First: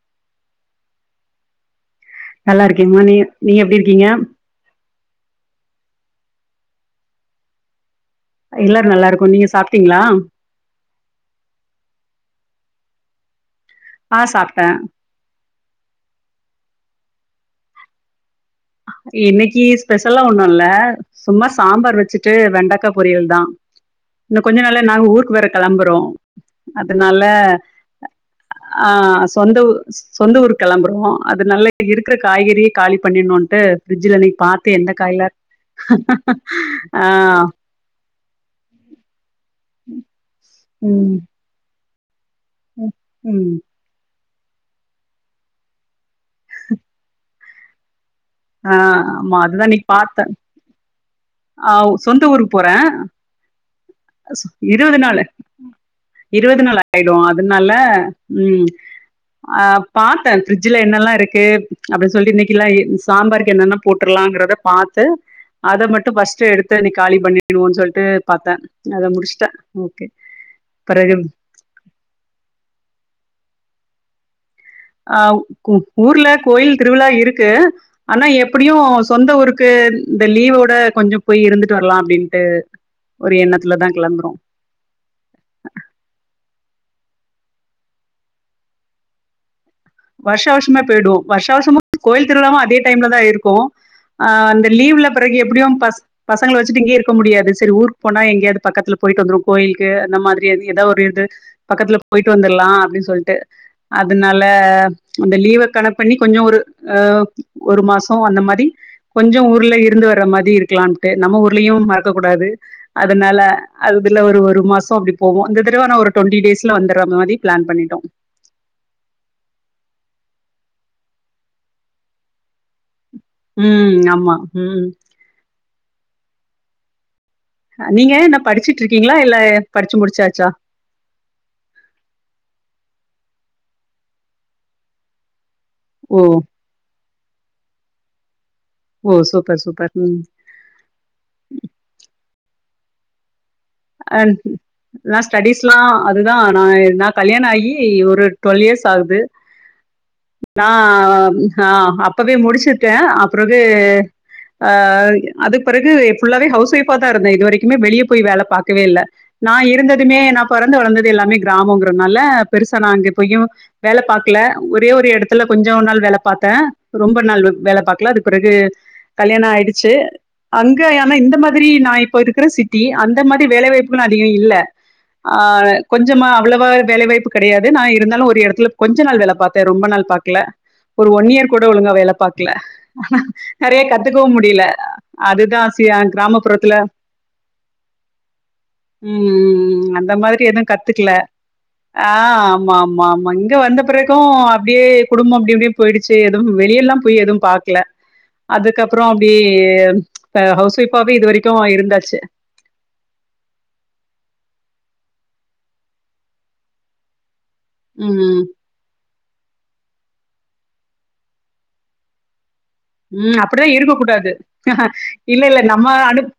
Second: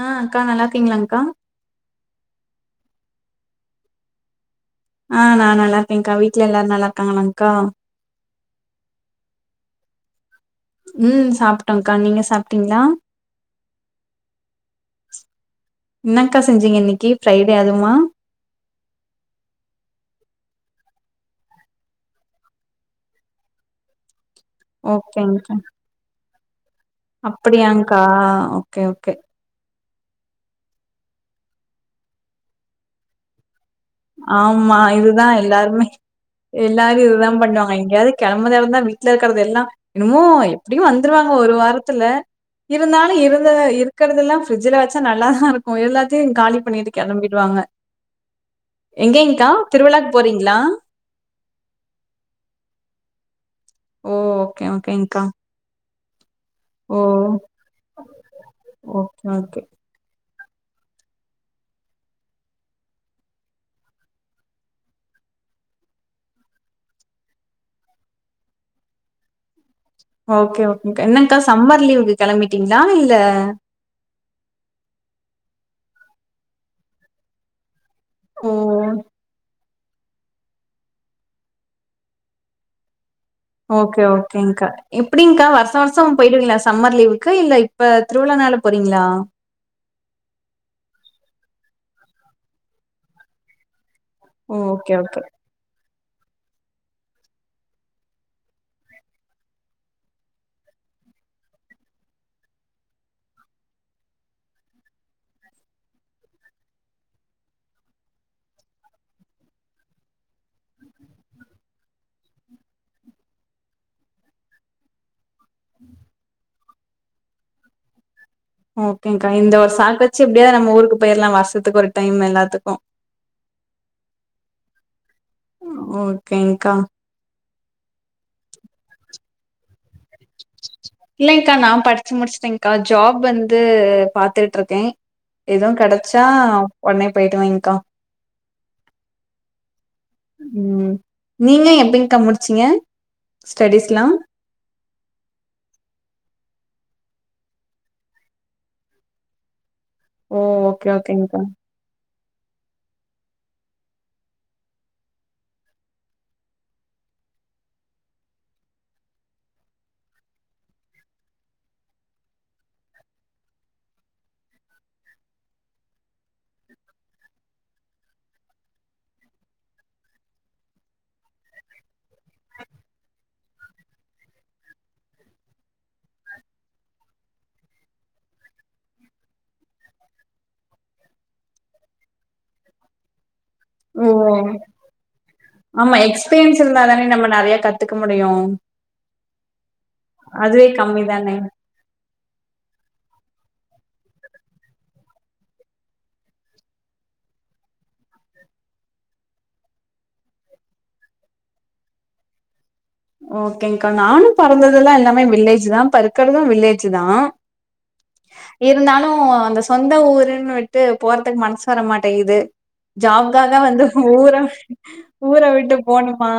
ஆ அக்கா நல்லா இருக்கீங்ளாங்கா நல்லாருக்கும்மா நீ நீங்க எப்பிடி இருக்கீங்க ஆ நா நல்லாருக்கேங்கா வீட்ல எல்லாரு நல்லாருக்காங்களாக்கா எல்லாரு நல்லாருக்கோ நீங்க சாப்பிட்டீங்களா ம் சாப்ட்டோக்கா நீங்க சாப்ட்டீங்ளா ஆ சாப்ட்டே என்னக்கா செஞ்சீங்க இன்னைக்கு ஃப்ரைடே அதுவுமா இன்னைக்கு ஸ்பெஷலா ஒண்ணுல்ல சும்மா சாம்பார் வச்சுட்டு வெண்டைக்கா பொரியல் தா இன்னு கொஞ்ச நாள்ள நாங்க ஊருக்கு வேற ஓகேங்க்கா கெளம்புறோ அதனால அப்படியாங்க்கா ஓகே ஆ ஓகே சொந்த ஊ சொந்த ஊர் கெளம்புறோ அதனால இருக்கிற காய்கறிய காலி பண்ணினுட்டு ஆம்மா இதுதா எல்லாருமே எல்லாரு ஆ, இததா பண்ணுவாங்க எங்கயாது கெளம்பறா தா இருந்தா வீட்ல இருக்கறதல்லா என்னமோ எப்படியு ம், வந்துருவாங்க ஒரு வாரத்துல ம், இருந்தாலும் இருந்த ம். இருக்கிறதெல்லா பிரிட்ஜில வச்சா நல்லாதா இருக் ஓ எல்லாத்தையும் காலி பண்ணிட்டு கெளம்பிடுவாங்க ஆ, ஆமா எங்கேங்க்கா திருவிழாக்கு போறீங்களா ஆவ் சொந்த ஊருக்கு போறே ஓ சோ ஓகே இருவது நாலு ஓகேங்க்கா இருவது நாள் ஓ ஆயிடும் அதனால ம் ஓகே ஓகே அப் பாத்தன் பிரிட்ஜிலே என்னெல்லாம் இருக்கு அப்டின் சொல்ட்டு இன்னைக்கில்லாம் சாம்பாருக்கு என்னென்ன போட்டுறலாம்ங்கிறத பாத்து அத மட்டும் பஃஸ்ட்டு எடுத்து இன்னைக் காலி பண்ணிடுவோம் சொல்ட்டு பாத்தன் அத முடிச்ட்டன் ஓகே ஓகே என்னக்கா சம்மர் லீவுக்கு கெளம்பிட்டீங்களா இல்ல ஆ ஊர்ல கோயில் திருவிழா இருக்கு ஆனா ஓ! எப்டியும் சொந்த ஊருக்கு கு இந்த லீவோட கொஞ்சம் போய் இருந்துட்டு வர்லா அப்டின்ட்டு ஒரு எண்ணத்துல தா கெளம்புறோ எப்டிங்க்கா வர்ஷோ வர்ஷோ அங் போயிடுவீங்ளா சம்மர் லீவுக்கு இல்ல இப்ப திருவிழானால போறீங்ளா வர்ஷோ வர்ஷமே போய்டுவோம் வர்ஷோ வர்ஷோமு கோயில் திருவிழாவும் அதே டைம்ல தா இருக்கோ ஆ ஓ! அந்த ஓகே லீவ்ல ஓகே. பிறகு எப்டியு பஸ் பசங்கள வச்சுட்டு இங்கேயே இருக்க முடியாது செரி ஊருக் போனா எங்கயாவ்து பக்கத்துல போயிட்டு வந்துருவோ கோயிலுக்கு அந்த மாதிரி எதோ ஒரு இது பக்கத்துல போயிட்டு வந்துர்லா அப்டின் சொல்ட்டு அதனால அந்த லீவ கணக் பண்ணி கொஞ்சோ ஒரு அ ஒரு மாசம் அந்த மாதி கொஞ்சோ ஊர்ல இருந்து வர மாதிரி இருக்கலாம்ட்டு நம்ம ஊர்லயும் மறக்க கூடாது அதனால அதுபில்ல ஒரு ஒரு மாசம் அப்டி போவோ இந்த தடவ நா ஒரு டுவெண்டி டேஸ்ல வந்துற மாரி பிளான் பண்ணிட்டோ இந்த ஒரு சாக்கு வச்சு எப்டியாவ்து நம்ம ஊருக்கு போய்ற்லாம் வருஷத்துக்கு ஒரு டைம் எல்லாத்துக்கு ம் ஆமா ம் ஓகேங்க்கா நீங்க என்ன படிச்சுட்டு இருக்கீங்களா இல்ல படிச்சு முடிச்சாச்சா இல்லங்க்கா நா படிச்சு முடிச்சட்டேன்க்கா ஜாப் வந்து பாத்துட்டு இருக்கே எதுவு ஓ! கெடச்சா ஒன்னே போய்டுவேங்க்கா ஓ சூப்பர் சூப்பர் ம் ம் நீங்ளா எப்டிங்க்கா முடிச்சீங்க ஸ்டடீஸ்லாம்? ஆன் ம் நா ஸ்டடிஸ்லா அதுதா நா நா கல்யாண ஆயி ஒரு டுவெல் இயர்ஸ் ஆகுது ஓ! நா ஓகே ஆம் ஓகேங்க்கா. அ அப்பவே முடிச்சிட்ட அப்றவு ஆ அதுக் பெறகு ஃபுல்லாவே ஹவுஸ் ஒய்ஃப்பா தா இருந்தே இதுவரைக்குமே வெளிய போய் வேல பாக் க்கவே இல்ல நா இருந்ததுமே நா பொறந்து வளந்தது எல்லாமே கிராமங்கிறனால பெருசா நா அங்க பொய்யு வேல பாக்ல ஒரே ஒரு எடத்துல கொஞ்சோ நாள் வேல பாத்த ரொம்ப நாள் வேல பாக்கல அதுக் பிறகு கல்யாண ஆயிடுச்சு அங்க ஆனா இந்த மாதிரி நா இப்ப இருக்கிற சிட்டி அந்த மாத் க்கு வேல வாய்ப்புலா அதிக இல்ல ஆ கொஞ்சமா அவ்ளவா வேலைவாய்ப்பு கெடையாது நா இருந்தாலும் ஒரு எடத்துல கொஞ்ச நாள் வேல பாத் இப்ப ரொம்ப நாள் பாக்கல ஒரு ஒன் இயர் கூட ஒழுங்கா வேல பாக்கல நெறைய கத்துக்கவும் ஓ! முடியில அதுதா ஆசியா கிராமப்புறத்துல மாரி நம்ம நெறைய கத் கத்துக்க முடியு ம் ம் ம் அந்த மாதிரி எதுவும் கம்மி கத்துக்ல தானே ஆ ஆமா ஆமா ஆமா இங்க வந்த பிறகும் அப்டியே குடும்பம் அப்டி இப்டி போய்டுச் சேடும் வெளியில போய் எதுவும் பாக்ல அதுக்கப்றோ அப்டியே ஹவுஸ் ஒய்ஃப்பாவே இது வரைக்கும் இருந்தாச்சு ஓகேங்க்கா நானும் பெறந்ததெல்லா எல்லாமே வில்லேஜ் தா இப்ப இருக்கறதும் வில்லேஜ்ஜி தா ம் ம் இருந்தாலும் அந்த சொந்த ஊருன் விட்டு போற்துக்கு மனசு வரமாட்டேங்குது ம் அப்டிதா இருக்கக்கூடாது ஊர இல்லல்ல விட்டு நம்ம அனுப் போணுமா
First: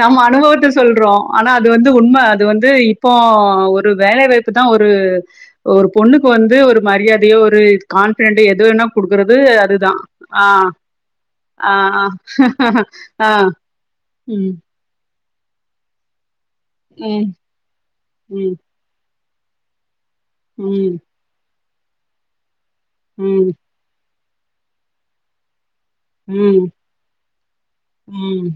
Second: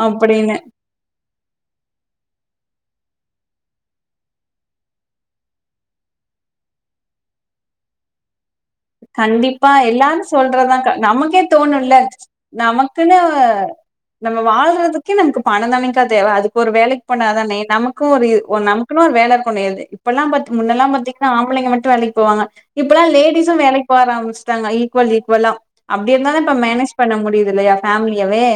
நம்ம அப்படின்னு அனுபவத்த சொல்றோ ஆனா அது வந்து உண்ம அது வந்து இப்போ ஒரு வேலை வாய்ப்பு தா ஒரு ஒரு பொண்ணுக்கு வந்து ஒரு மரியாதையோ ஒரு கான்ஃபிடென்ட் எதுவேனா குடுக்குறது அதுதா சொல்றதா க நமக்கே தோணும்ல நமக்குன்னு ஆ. நம்ம ம். வாழ் போறதுக்கே நமக்கு பணம் தானேக்கா தேவ அதுக் ஒரு வேலைக் போனா ம். தானே நமக்கும் ஒரு ம். ஒன் நமக் இப்பல்லா வேல கொன்னயது இப்பெல்லாம் பாத் முன்னல்லா ம். பாத்தீங்கன்னா ஆம்பளைங்க மட்டும் வேலைக்கு போவாங்க இப்பல்லா ம். லேடிஸும் வேலைக் போவ ஆரம்பிஷ்ட்டாங்க ஈக்வல் ஈக்வலா அப்டி இருந்த தா இப்ப ம். மேனேஜ் பண்ண முடியுது இல்லயா ஃபேமிலியவே ம்.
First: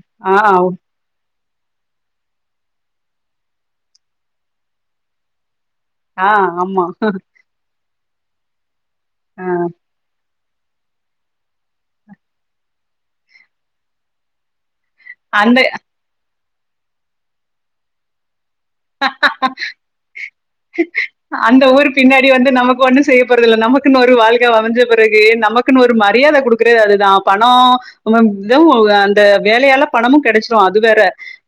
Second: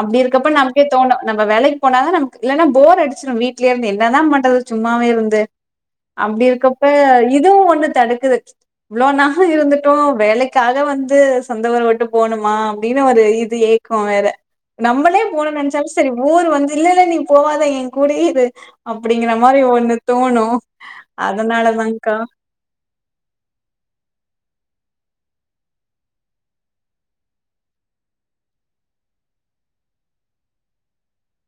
அப்டி ஆ. இருக்கப்ப நமக்கே தோணும் நம்ப வேலைக்கு போனா தா நமக்கு இல்லன்னா போர் அடிச்சிடும் வீட்லயே இருந்து என்ன தா பண்றது சும்மாவே இருந்து ஆ. அப்டி இருக்கப்ப ஆமா. இதுவும் ஒண்ணு தடுக்குது இவ்ளோ அ. நாள் இருந்துட்டோம் வேலைக் க்காக வந்து சொந்த ஊரவுட்டு போணுமா அப்டினு ஒரு இது ஏக்கோம் வேற நம்மளே போனு அந்த நெனைச்சாலு சரி ஊர் வந்து இல்லல்ல நீ போவாதா எ கூடயே இரு அப்டிங்கிற மாரி ஒண்ணு தோணு அந்த ஊர் அதனாலதாக்கா பின்னாடி வந்து நமக்கு ஒன்னு செய்யப் போறதுல்ல நமக்குன் ஒரு வாழ்க்க அமைஞ்ச பெறகு நமக்குன் ஒரு மரியாத குடுக்கறதே அதுதா பணோ நம இதுவு அந்த வேலையால பணமு கெடைச்சிடு அது வேற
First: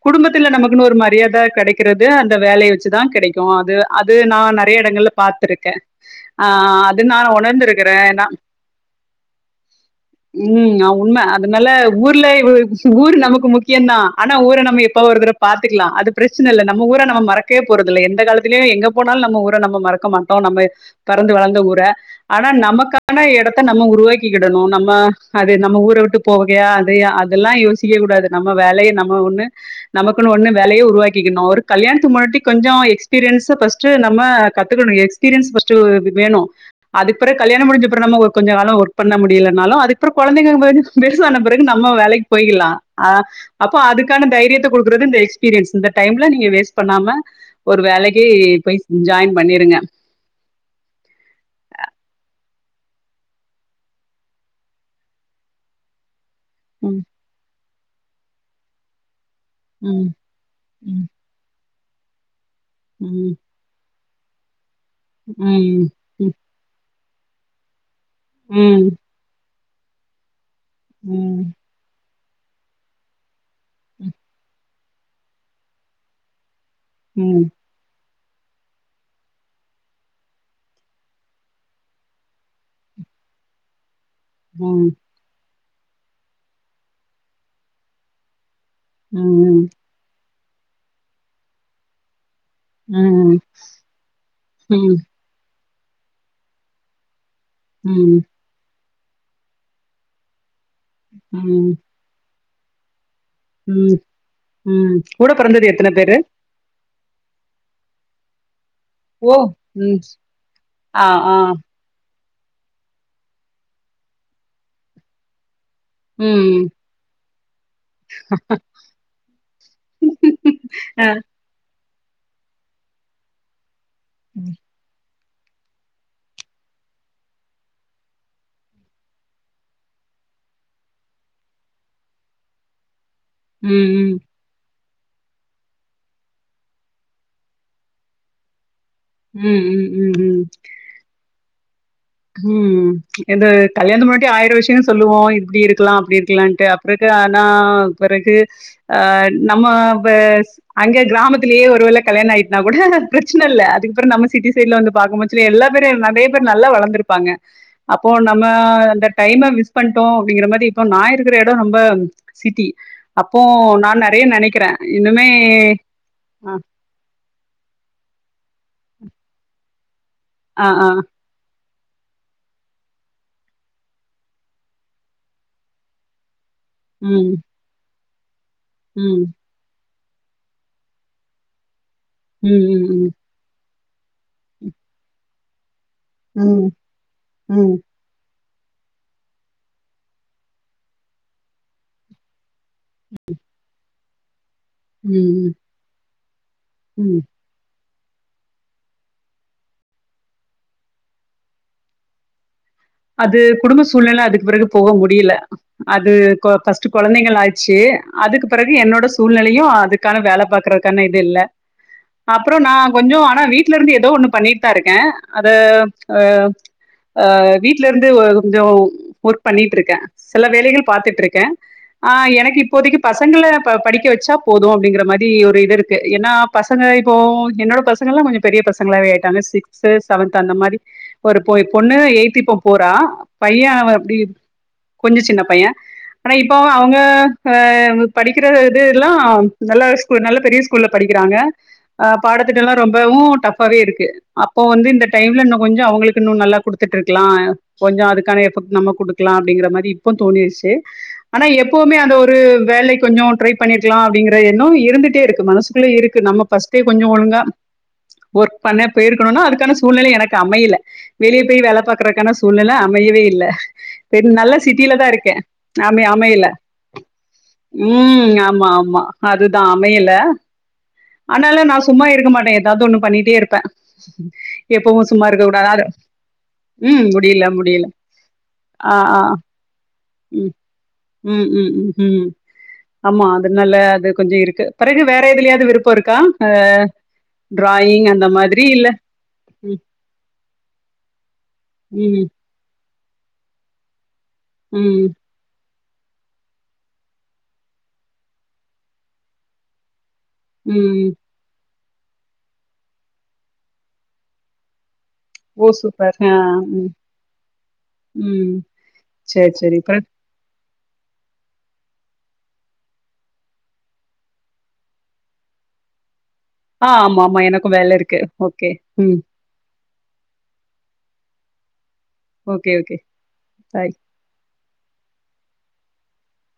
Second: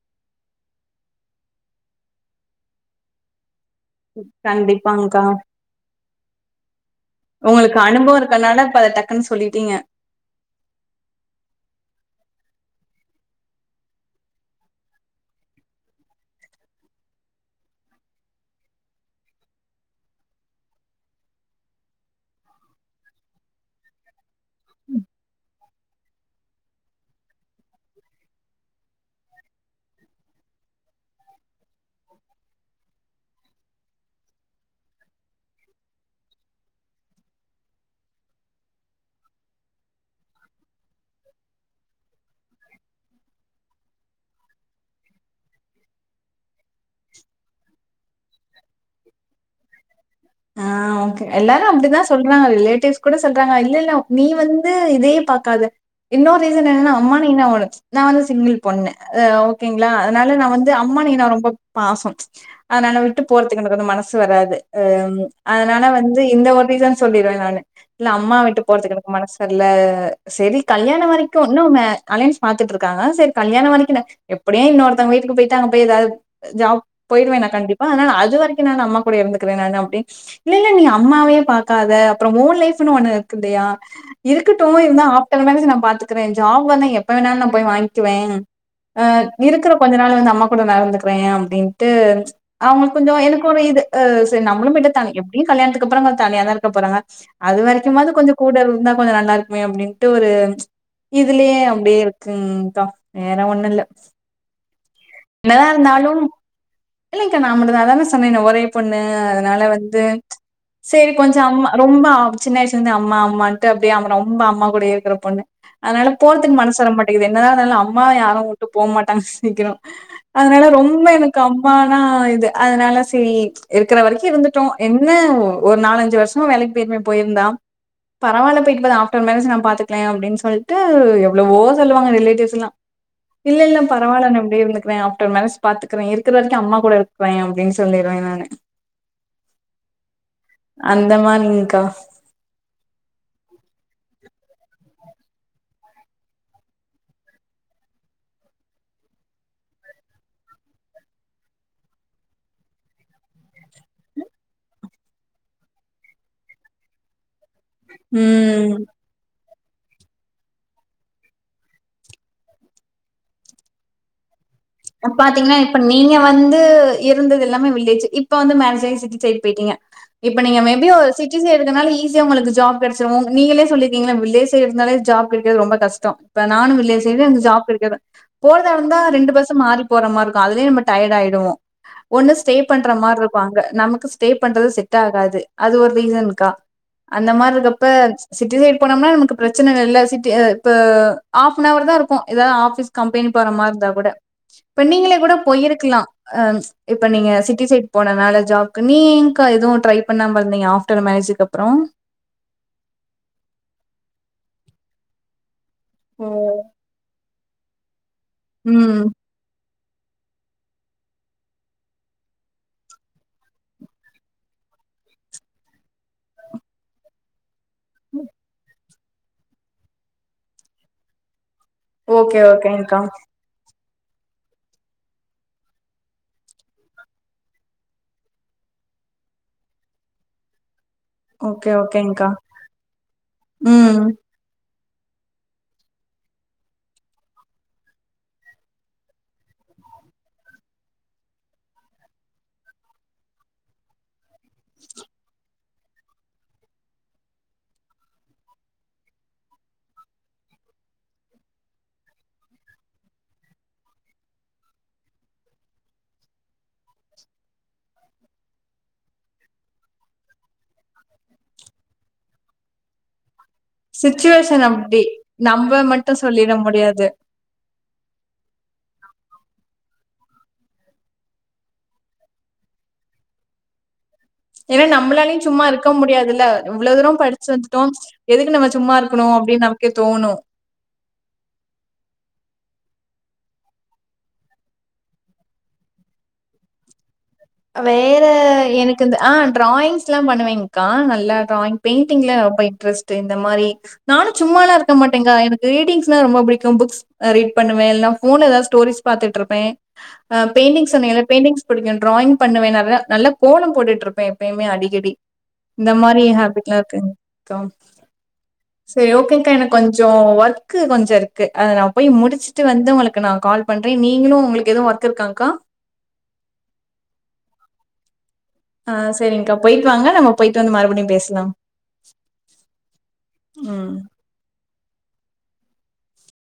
குடும்பத்துல நமக்குனு ஒரு மரியாத கெடைக்கிறது அந்த வேலைய வச்சிதா கெடைக்கு அது அது நா நெறைய எடங்கள்ல கண்டிப்பாங்க்கா பாத்துருக்க ஆ அது நா ஒணர்ந்திருக்கிறே ஏன்னா கன் சொல்லிட்டீங்க ம் ஆ உண்ம அதனால ஊர்ல ஊரு நமக்கு முக்கியம் தான் ஆனா ஊர நம்ம எப்பவோ ஒரு தட பாத்துக்கலா அது பிரச்சன இல்ல நம் நம்ம ஊர நம்ம மறக்யே போறதுல்ல எந்த காலத்தியுலேயும் எங்க போனாலும் நம்ம ஊர நம்ம மறக்க மாட்டோம் நம்ம பெறந்து வளந்த ஊர ஆனா நமக்கான எடத்த நம்ம உருவாக்கிக்கிடணும் நம்ம அ த நம்ம ஊர விட்டு போகையா அது அதெல்லா யோசிக்க கூடாது நம்ம வேலைய நம்ம ஒண்ணு நமக்குன்னு ஒண்ணு வேலைய உருவாக்கிக்கணு ஒரு கல்யாணத்து முன்னாட்டி கொஞ்ச எஸ்பீரியன்ஸ ஃபஸ்ட் நம்ம கத்துக்கணு எக்ஸ்பீரியன்ஸ் ஃபஸ்ட் வேணு அதுக்கு பிறகு கல்யாண முடிஞ்சப்புற நம்ம கொஞ்ச காலம் ஒர்க் பண்ண முடியலனாலு அதுக்குப்புற கொழந்தைங்கனு போது பெருசான பிறகு நம்ம வேலைக்கு போயிக்கலா ஆ அப்போ அதுக்கான தைரியத்தை குடுக்குறது இந்த எக்ஸ்பீரியன்ஸ் இந்த டைம்ல நீங்க வேஸ்ட் பண்ணாம ஒரு வேலைக்கி போய் ஜாயின் பண்ணிருங்க ஆ ஒகே எல்லாரு அப்படிதா சொல்றாங்க ரிலேட்டிவ்ஸ் கூட சொல்றாங்க இல்ல இல்ல நீ வந்து இதயே பாக்காத இன்னொரு ரீசன் என்னென்னா ம் அம்மானீன்ன நா வந்து சிங்கிள் பொண்ணு ஓகேங்களா ம் அதனால நா வந்து அம்மா ம் நீ நா ரொம்ப பாசம் அதன விட்டு ம் போற துகுனு வந்து மனசு வராது அதனால ம் வந்து இந்த ஒரு ரீசன் சொல்லிருவே நானு இல்ல அம்மா விட்டு ம் போறதுக்கு எனக்கு மனசு வர்ல சரி கல்யாணம் ம் வரைக்கும் இன்னும் ம அலையன்ஸ் பாத்துட்டு இருக்காங்க சரி கல்யாணம் வரைக்கு எப்படியே இன்னொருத்தவங்க வீட்டுக்கு போயிட்டா அங்க போய் ஏதாது ஜாப் போயிருவே ம் நா கண்டிப்பா ஆனா அது வரைக்கும் நா அம்மா கூட இருந்துகிறேன் நா அப்டின் இல்ல இல்ல நீ அம்மாவே பாக்காத அப்புற உ லைஃப்னு ஒண்ணு இருக்குல்லையா இருக்கட்டு ம் இருந்தா ஆஃப்டர் மேரேஜ் நா பாத்துக்கறே ஜாப் வந்தா எப்ப வேணாலு நா போய் வாங்கிகுவே அ ம் ம் இருக்கற கொஞ்ச நாள் வந்து அம்மா கூட நா இருந்துக்கறேன் அப்டின்ட்டு அவங்களுக் கொஞ்ச ம் எனக்கு ஒரு இது அ சரி நம்பளு போயிட்டு தனி எப்படியு கல்யாணத்துக்கு அப்புறமா தனியாதா இருக்க போறாங்க அது வரைக்குமாவது ம் கொஞ்ச கூட இருந்தா கொஞ்ச நல்லா இருக்குமே அப்டின்ட்டு ஒரு இதுலயே ம் அப்டியே இரு ந்தா வேற ஒன்ன இல்ல ம் ம் கூட என்னதா பிறந்தது எத்தன பேரு இருந்தாளும் இல்லைங்கா நா மட்டுதா அதானே சொன்னேனே ஒரே பொண்ணு ஓ அதனால ம் வந்து ஆ சரி கொஞ்ச ஆ அம்மா ரொம்ப சின்ன வயசுல இருந்து அம்மா அம்மான்ட்டு அப்டியே ரொம்ப அம்மா கூட இருக்கற பொண்ணு அதனால ம் போறதுக்கு மனசு வர மாட்டேங்குது என்னதானாலு அம்மா யாரும் விட்டு போக மாட்டாங்க சீக்கிறோ அதனால ரொம்ப அ எனக்கு அம்மானா இது அதனால செரி இருக்கற வரைக்கு இருந்து எங்க ஒரு நாலஞ்சு வருஷமா வேலைக்கி போயிருப்பே போயிருந்தா பரவால்ல போயிட்டு போது ஆஃப்டர் மேரேஜ் நா பாத்துக்கல அப்டின் சொல்ட்டு எவ்ளோவோ சொல்லுவாங்க ரிலேட்டிவ்ஸ்லா இல்ல இல்ல ம் ம் பரவாயில்ல நா இப்டியே இருந்துக் வே ஆஃப்டர் மேரஜ் பாத்துக்கிறே இருக்கற வரைக்கு அம்மா கூட இருக்கிறே அப்படினு சொல்லிருவே நானு ம் ம் ம் ம் அந்தமாரிங்கக்கா ம் இந்த கல்யாணத்து முன்னாட்டி ஆயிரம் விஷய சொல்லுவோ இப்டி இருக்கலா அப்டி இருக்கலான்ட்டு அப் பேய்ட்டு ஆனா பெறகு ஆ நம்ம பேஸ் அங்க கிராமத்துலயே ஒரு வேள கல்யாண ஆயிட்டுனா கூட பிரச்ன இல்ல அதுக்புற நம்ம சிட்டி சைட்ல வந்து பாக்கும்போது சுல எல்லா பேரு நெறய பேர் நல்லா வளந்திருப்பாங்க அப்போ நம்ம ம் அந்த டைம்ம மிஸ் பண்ட்டோ அப்டிங்கிற மாரி இப்ப நா இருக்குற எடோ ரொம்ப சிட்டி அப்போ நா நறைய நெனைக்க பாத்தீங்கன்னா இப்ப நீங்க வந்து இருந்தது எல்லாமே வில்லேஜு இப்ப வந்து மேரேஜாயி சிட்டி சைட் போய்ட்டீங்க இப்ப நீங்க ஆ, மேபி ஆ. ஒரு சிட் சிட்டி சைட் இருக்கனால ஈஸியா உங்களுக்கு ஜாப் கெடச்சிரு நீங்களே சொல்லிருக்கீங்கள வில்லேஜ் சைட் இருந்தாலே ஜாப் கெடைக்கிறது ரொம்ப கஷ்டோ இப்ப நானு வில்லேஜ் சைடு ம், ஜாப் கிடைக்காது போறதா இருந்தா ரெண்டு ம், பஸ் து மாறி போற மாருக்கும் அதுலயே நம்ம டயடு ஆயடுவோ ஒண்ணு ம், ஸ்டே பண்ற ம், மாதிரி இருப்பாங்க நமக்கு ஸ் ஸ்டே பண்றது செட்டாகாது அது ஒரு ரீசன்க்கா ம், அந்த ம், மார்ருக்கப்ப சிட்டி சைட் போனோம்னா நமக்கு பிரச்சனைக இல்ல சிட்டி இப்ப ஆஃப்னவர் தா இருக்கு ஏதா ஆ ஸ் கம்பெனி போற மார்ருந்தா கூட இப்ப ம், நீங்களே கூட ம், போய்ருக்கலா ஆ இப்ப ம். நீங்க சிட்டி சைட் போனனால ஜாப்க்கு நீங் ஏன்க்கா எதுவு ட்ரை பண்ணாமருந்தீங்க ஆஃப்டர் மேரேஜ்க்கப்றோ அது குடும்ப சூழ்நில அதுக்கு பிறகு போக முடில அது கொ கொழந்தைகள் ஆய்ச்சு அதுக்கு பெறகு என்னோட ம் சூழ்நிலையு அது கான வேல பாக்குறதுக்கான இது இல்ல அப்றோ நா கொஞ்சோ ஆனா வீட்லருந்து எதோ ஒண்ணு பண்ணிட்தாருக்கே அது ஆ ஆ வீட்லருந்து கொஞ்சோ ஒர்க் பண்ணிட்ருக்கே சில வேலைகள் பாத்துட்ருக்கே ஆ ஓகே எனக்கு இப்போதைக்கி ஓகேங்க்கா பசங்ள ப்ப படிக்க வச்சா போது அப்டிங்கற மாரி ஒரு இது இருக்கு ஏனா பசங்க இப்போ என்னோட பசங்கல்லா கொஞ்சோ பெரிய பசங் பசங்ளாவே ஆய்ட்டாங்க சிக்ஸ்த்து செவன்த்து அந்த மாரி ஒரு போய் ஓகே பொண்ணு ஓகேங்க்கா எய்த்து இப்போ தா பையே அவ ம் அப்டி கொஞ்சொ சின்ன பையே ஆனா இப்ப அவுங்க ஆ படிக்கிற இதுல்லா நல்ல ப்ப நல்லா பெரிய ஸ்கூல்ல படிக்கிறாங்க ஆ பாடத்திட்டோலா ரொம்பவு டஃப்ஃபாவேருக்கு அப்போ வந்து இந்த டைம்ல இன்னு கொஞ்சோ அவுங்களுக்கு இன்னு நல்லா குடுத்துட்ருக்கலா கொஞ்ச அதுக்கான எஃபோட் நம்ம குடுக்கலா அப்டிங்கிற மாரி இப்போ தோணிருச்சி ஆனா எப்பவுமே அந்த ஒரு வேலை கொஞ்சோ ட்ரை பண்ணிர்க்லா அப்டிங்கற எண்ணோ இருந்துட்டேருக்கு மனசுக்குள்ளே இருக்கு நம்ம ஃபஸ்ட்டே கொஞ்சோ ஒழுங்கா ஒர்க் பண்ண போயிருக்கணுனா அதுக்கான சூழ்நிலை எனக்கு அமையல வெளிய போய் வேல பாக்கறக்கான சூழ்நில அமையவே இல்ல பெ நல்ல சிச்சுவேஷன் சிட்டில அப்டி தாருக்கே நம்ப அமி மட்டு அமைய‌ல சொல்லிட முடியாது ம் ஆமாமா அதுதா அமையல ஆனாலு நா சும்மாருக்க மாட்டே எதாவ்து ஒண்ணு பண்ணிட்டேருப்பே ஏன்னா எப்பவு நம்மளாலயு சும்மாருக்க கூடாதா ம் முடியல, முடியல. சேந்துட்டோம் எதுக்கு நம்ம ஆ, ஆ. சும்மாருக்கணு அப்டின் நம்க்கே தோனு ம். ம் ம் ம் ம் ஆமா அதுனால அது கொஞ்சோ இருக்கு பெறகு வேற எதுலயாது விருப்போருக்கா ஆ வேற எனக்கு இந்த ஆ ம், டிராயிங்ஸ்லா பண்ணுவேங்க்கா நல்லா டிராயிங் ம், பெயிண்டிங்ல ரொம்ப இன்ட்ரெஸ்ட் இந்த மாரி நானு சும்மாலா இருக்க ம், மாட்டேங்க எனக் ரீடிங்ஸ்னா ரொம்ப புடிக்கு புக்ஸ் ரீட் பண்ணுவே இல்லனா ஃபோன்ல எதாவ்து ஸ்டோரிஸ் பாத்துட்ருப்பே ஆ பெயிண்டிங் ம். சொன்னீங்கள பெயிண்டிங்ஸ் புடிக்கு டிராயிங் பண்ணுவே நற்ரா நல்லா கோலோ போட்டுட்ருப்பே எப்பயுமே அடிக்கடி ஓ! இந்த சூப்பர். மாரி ஆ, ஹேப்பிட்லா ம், இருக்குங் தோம் ம். சேரி ஓகேங்க்கா சரி, எனக்கு சரி. பிறகு கொஞ்சோ ஒர்க் க்கு கொஞ்ச இருக்கு அத நா போய் முடிச்சுட்டு வந்து உங்களுக்கு நா கால் பண்றே நீங்களு உங்களுக்கு எதுவு ஒர்க் இருக்காங்க்கா ஆ ஆமாமா எனக்கு வேலருக்கு ஆ செரிங்க்கா போய்ட்வாங்க நம்ம போய்ட்டு வந்து மறுப்டி பேசலா ஓகே ஓகே ம். பாய்